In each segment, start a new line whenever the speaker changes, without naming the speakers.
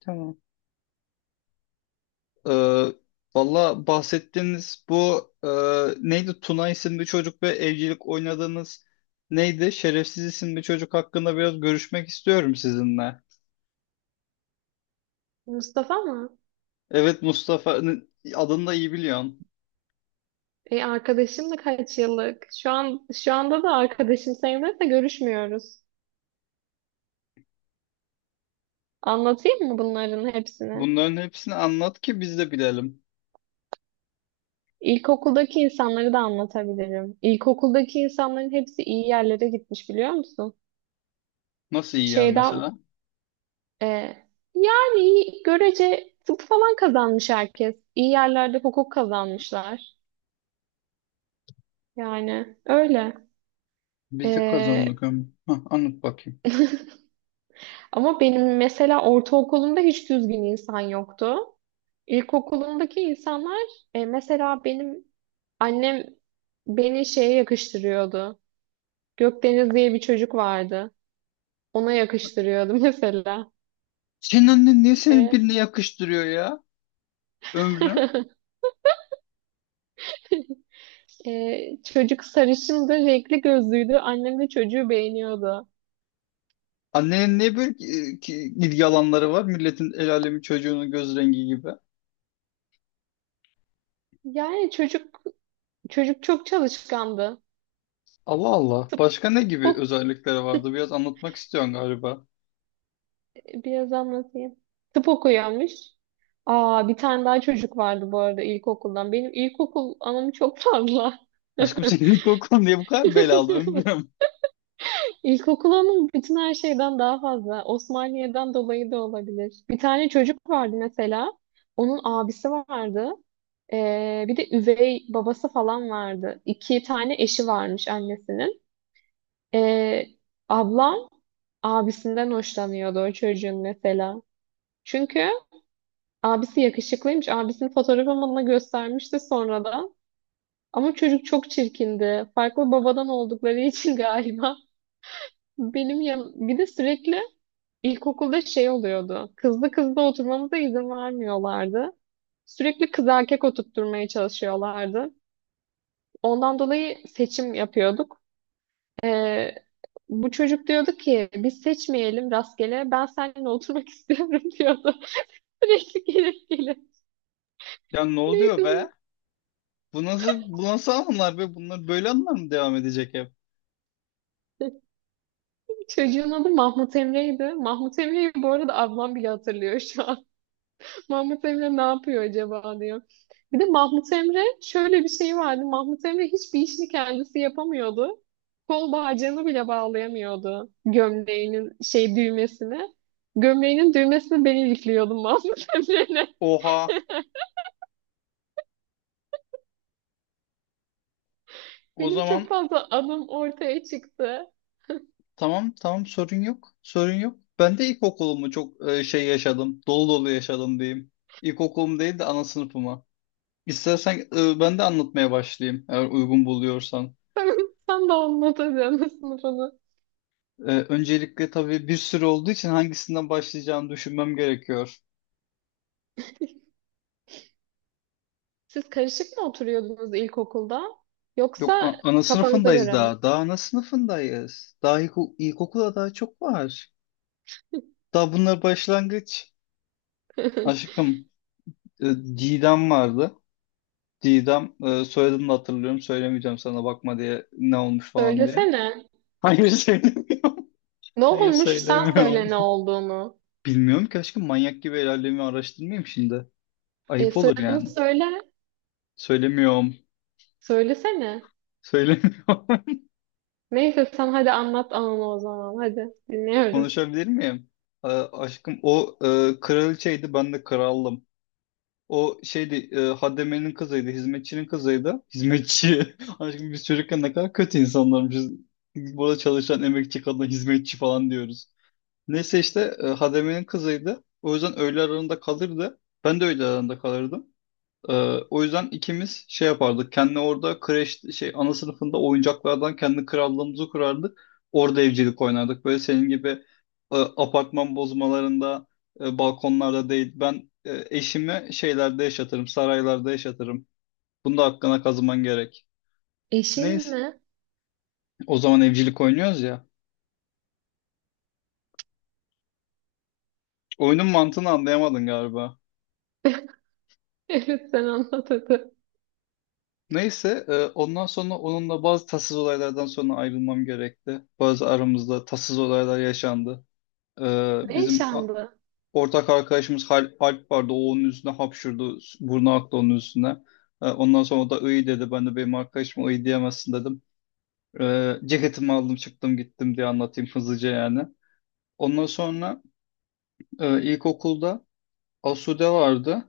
Tamam. Ee, Valla bahsettiğiniz bu neydi? Tuna isimli çocuk ve evcilik oynadığınız neydi? Şerefsiz isimli çocuk hakkında biraz görüşmek istiyorum sizinle.
Mustafa mı?
Evet Mustafa adını da iyi biliyorsun.
Arkadaşım da kaç yıllık. Şu anda da arkadaşım sayılır da görüşmüyoruz. Anlatayım mı bunların hepsini?
Bunların hepsini anlat ki biz de bilelim.
İlkokuldaki insanları da anlatabilirim. İlkokuldaki insanların hepsi iyi yerlere gitmiş, biliyor musun?
Nasıl yiyor
Şeyden
mesela?
e, Yani görece tıp falan kazanmış herkes. İyi yerlerde hukuk kazanmışlar. Yani öyle.
Biz de
E,
kazandık ömrü. Hah, anlat bakayım.
Ama benim mesela ortaokulumda hiç düzgün insan yoktu. İlkokulumdaki insanlar, mesela benim annem beni şeye yakıştırıyordu. Gökdeniz diye bir çocuk vardı. Ona yakıştırıyordu mesela.
Senin annen niye seni
E,
birine yakıştırıyor ya ömrü?
çocuk sarışındı, renkli gözlüydü. Annem de çocuğu beğeniyordu.
Annenin niye böyle ilgi alanları var? Milletin el alemin çocuğunun göz rengi gibi.
Yani çocuk çok çalışkandı.
Allah Allah.
Tıp,
Başka ne
tıp
gibi
ok,
özellikleri vardı? Biraz anlatmak istiyorsun galiba.
biraz anlatayım. Tıp okuyormuş. Aa, bir tane daha çocuk vardı bu arada ilkokuldan. Benim ilkokul anım çok fazla.
Aşkım senin ilk okulun diye bu kadar belalı ömrüm.
İlkokul ama bütün her şeyden daha fazla. Osmaniye'den dolayı da olabilir. Bir tane çocuk vardı mesela. Onun abisi vardı. Bir de üvey babası falan vardı. İki tane eşi varmış annesinin. Ee, ablam abisinden hoşlanıyordu o çocuğun mesela. Çünkü abisi yakışıklıymış. Abisinin fotoğrafını bana göstermişti sonradan. Ama çocuk çok çirkindi. Farklı babadan oldukları için galiba. Benim yan... Bir de sürekli İlkokulda şey oluyordu. Kızlı kızlı oturmamıza izin vermiyorlardı. Sürekli kız erkek oturtturmaya çalışıyorlardı. Ondan dolayı seçim yapıyorduk. Ee, bu çocuk diyordu ki biz seçmeyelim rastgele, ben seninle oturmak istiyorum diyordu. Sürekli gelip gelip.
Ya ne oluyor
Neydi bu?
be? Bu nasıl, bu nasıl anılar be? Bunlar böyle anılar mı devam edecek hep?
Çocuğun adı Mahmut Emre'ydi. Mahmut Emre'yi bu arada ablam bile hatırlıyor şu an. Mahmut Emre ne yapıyor acaba diyor. Bir de Mahmut Emre şöyle bir şey vardı. Mahmut Emre hiçbir işini kendisi yapamıyordu. Kol bağcığını bile bağlayamıyordu, gömleğinin şey düğmesine. Gömleğinin düğmesini ben ilikliyordum Mahmut Emre'yle.
Oha. O
Benim çok
zaman
fazla adım ortaya çıktı.
tamam tamam sorun yok. Sorun yok. Ben de ilkokulumu çok şey yaşadım. Dolu dolu yaşadım diyeyim. İlkokulum değil de ana sınıfıma. İstersen ben de anlatmaya başlayayım eğer uygun buluyorsan.
Sen, sen de anlatacaksın sınıfını.
Öncelikle tabii bir sürü olduğu için hangisinden başlayacağımı düşünmem gerekiyor.
Siz karışık mı oturuyordunuz ilkokulda?
Yok
Yoksa
ana
kafanıza
sınıfındayız
göre mi?
daha. Daha ana sınıfındayız. Daha ilkokulda daha çok var. Daha bunlar başlangıç. Aşkım e, Didem vardı. Didem soyadını da hatırlıyorum. Söylemeyeceğim sana bakma diye ne olmuş falan diye.
Söylesene.
Hayır söyle.
Ne
Hayır
olmuş? Sen
söylemiyorum.
söyle ne olduğunu.
Bilmiyorum ki aşkım manyak gibi ilerlemi araştırmayayım şimdi. Ayıp olur
Soyadını
yani.
söyle.
Söylemiyorum.
Söylesene.
Söylemiyorum.
Neyse sen hadi anlat ananı o zaman. Hadi dinliyorum.
Konuşabilir miyim? Aşkım o kraliçeydi ben de kraldım. O şeydi Hademe'nin kızıydı, hizmetçinin kızıydı. Hizmetçi. Aşkım biz çocukken ne kadar kötü insanlarmışız. Burada çalışan emekçi kadına hizmetçi falan diyoruz. Neyse işte Hademe'nin kızıydı. O yüzden öğle aralarında kalırdı. Ben de öğle aralarında kalırdım. Ee, O yüzden ikimiz şey yapardık. Kendi orada kreş şey ana sınıfında oyuncaklardan kendi krallığımızı kurardık. Orada evcilik oynardık. Böyle senin gibi apartman bozmalarında, balkonlarda değil. Ben eşimi şeylerde yaşatırım, saraylarda yaşatırım. Bunda hakkına kazıman gerek.
Eşin
Neyse.
mi?
O zaman evcilik oynuyoruz ya. Oyunun mantığını anlayamadın galiba.
Evet, sen anlat hadi.
Neyse, ondan sonra onunla bazı tatsız olaylardan sonra ayrılmam gerekti. Bazı aramızda tatsız olaylar yaşandı.
Ne
Bizim
yaşandı?
ortak arkadaşımız Alp vardı. O onun üstüne hapşurdu. Burnu aktı onun üstüne. Ondan sonra o da iyi dedi. Ben de benim arkadaşıma iyi diyemezsin dedim. Ceketimi aldım çıktım gittim diye anlatayım hızlıca yani. Ondan sonra ilkokulda Asude vardı.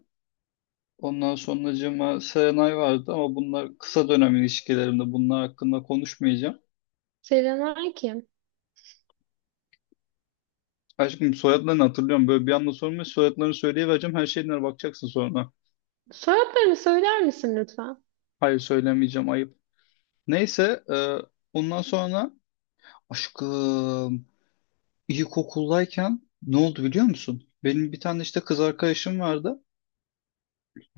Ondan sonracığıma Serenay vardı ama bunlar kısa dönem ilişkilerimde bunlar hakkında konuşmayacağım.
Selenay kim?
Aşkım soyadlarını hatırlıyorum. Böyle bir anda sormayı soyadlarını söyleyivereceğim. Her şeyine bakacaksın sonra.
Soyadlarını söyler misin lütfen?
Hayır söylemeyeceğim. Ayıp. Neyse ondan sonra aşkım ilkokuldayken ne oldu biliyor musun? Benim bir tane işte kız arkadaşım vardı.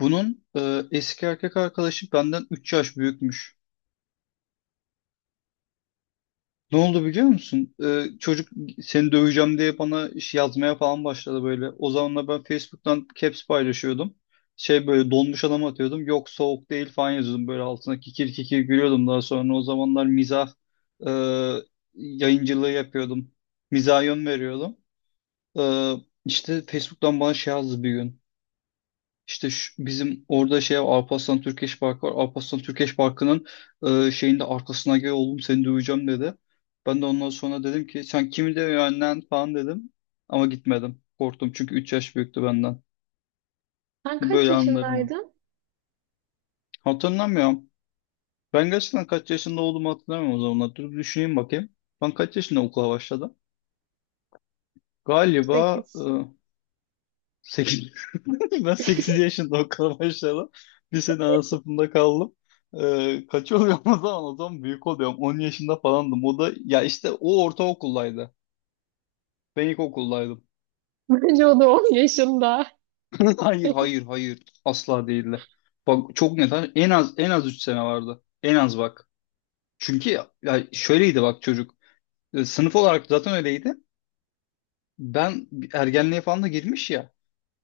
Bunun eski erkek arkadaşı benden 3 yaş büyükmüş. Ne oldu biliyor musun? Çocuk seni döveceğim diye bana iş yazmaya falan başladı böyle. O zamanlar ben Facebook'tan caps paylaşıyordum. Şey böyle donmuş adam atıyordum. Yok soğuk değil falan yazıyordum böyle altına kikir kikir gülüyordum daha sonra. O zamanlar mizah e, yayıncılığı yapıyordum. Mizaha yön veriyordum. Ee, işte Facebook'tan bana şey yazdı bir gün. İşte bizim orada şey var, Alparslan Türkeş Parkı var. Alparslan Türkeş Parkı'nın şeyin de arkasına gel oğlum seni duyacağım dedi. Ben de ondan sonra dedim ki sen kimi dövüyorsun lan falan dedim. Ama gitmedim. Korktum çünkü 3 yaş büyüktü benden.
Sen kaç
Böyle anlar mı?
yaşındaydın?
Hatırlamıyorum. Ben gerçekten kaç yaşında olduğumu hatırlamıyorum o zamanlar. Dur düşüneyim bakayım. Ben kaç yaşında okula başladım? Galiba
Sekiz.
8. Ben 8 yaşında okula başladım. Bir sene ana sınıfında kaldım. Kaç oluyorum o zaman? O zaman büyük oluyorum. 10 yaşında falandım. O da ya işte o ortaokuldaydı. Ben ilkokuldaydım.
Bence o da 10 yaşında.
Hayır hayır hayır. Asla değildi. Bak çok net. En az en az 3 sene vardı. En az bak. Çünkü ya şöyleydi bak çocuk. Sınıf olarak zaten öyleydi. Ben ergenliğe falan da girmiş ya.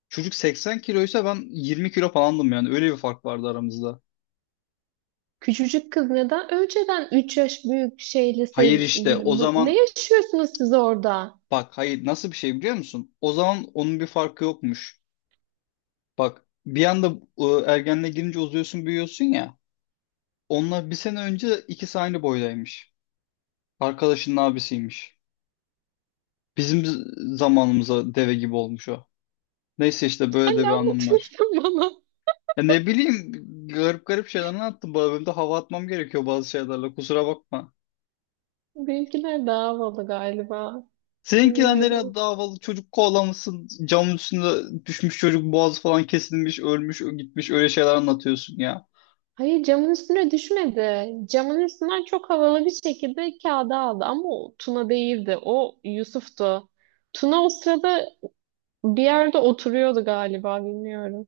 Çocuk 80 kiloysa ben 20 kilo falandım yani. Öyle bir fark vardı aramızda.
Küçücük kız neden önceden 3 yaş büyük şeyle
Hayır işte
sevgili?
o
Bu- ne
zaman
yaşıyorsunuz siz orada?
bak hayır nasıl bir şey biliyor musun? O zaman onun bir farkı yokmuş. Bak bir anda ergenliğe girince uzuyorsun büyüyorsun ya. Onunla bir sene önce ikisi aynı boydaymış. Arkadaşının abisiymiş. Bizim zamanımıza deve gibi olmuş o. Neyse işte
Sen
böyle de
ne
bir anım var.
anlatıyorsun bana?
Ya ne bileyim garip garip şeyler anlattım. Bu bölümde hava atmam gerekiyor bazı şeylerle kusura bakma.
Benimkiler daha havalı galiba.
Seninkiler nereye
Bilmiyorum.
davalı çocuk kovalamışsın camın üstünde düşmüş çocuk boğazı falan kesilmiş ölmüş gitmiş öyle şeyler anlatıyorsun ya.
Hayır, camın üstüne düşmedi. Camın üstünden çok havalı bir şekilde kağıda aldı, ama o Tuna değildi. O Yusuf'tu. Tuna o sırada bir yerde oturuyordu galiba, bilmiyorum.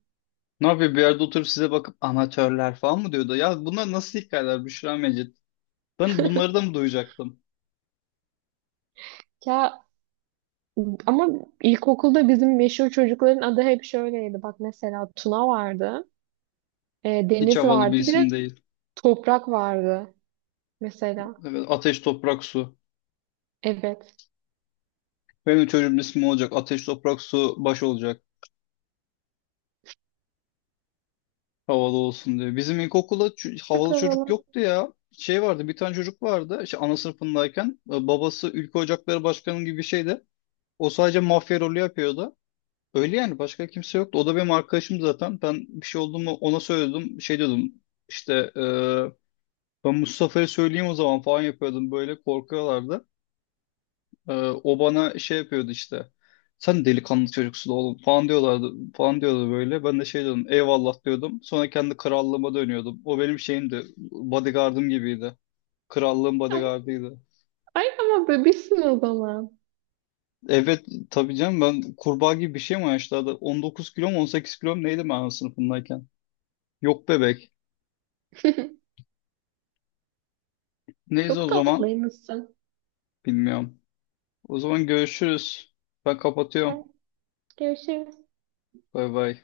Ne yapıyor bir yerde oturup size bakıp amatörler falan mı diyordu? Ya bunlar nasıl hikayeler Büşra Mecit? Ben bunları da mı duyacaktım?
Ya ama ilkokulda bizim meşhur çocukların adı hep şöyleydi. Bak mesela Tuna vardı,
Hiç
Deniz
havalı bir
vardı, bir de
isim değil.
Toprak vardı mesela.
Evet, Ateş Toprak Su.
Evet.
Benim çocuğumun ismi olacak. Ateş Toprak Su baş olacak. Havalı olsun diye. Bizim ilkokulda
Çok
havalı çocuk
havalı.
yoktu ya şey vardı bir tane çocuk vardı işte ana sınıfındayken babası Ülke Ocakları Başkanı gibi bir şeydi. O sadece mafya rolü yapıyordu. Öyle yani başka kimse yoktu. O da benim arkadaşım zaten. Ben bir şey oldu mu ona söyledim. Şey diyordum işte ben Mustafa'ya söyleyeyim o zaman falan yapıyordum. Böyle korkuyorlardı. E, O bana şey yapıyordu işte. Sen delikanlı çocuksun oğlum falan diyorlardı. Falan diyordu böyle. Ben de şey diyordum eyvallah diyordum. Sonra kendi krallığıma dönüyordum. O benim şeyimdi. Bodyguardım gibiydi. Krallığın
Ama-
bodyguardıydı.
ay ama bebişsin o zaman.
Evet tabii canım ben kurbağa gibi bir şey mi yaşlarda 19 kilo mu 18 kilo mu neydi ben sınıfındayken? Yok bebek. Neyse o
Çok
zaman
tatlıymışsın.
bilmiyorum. O zaman görüşürüz. Ben
Hadi
kapatıyorum.
görüşürüz.
Bay bay.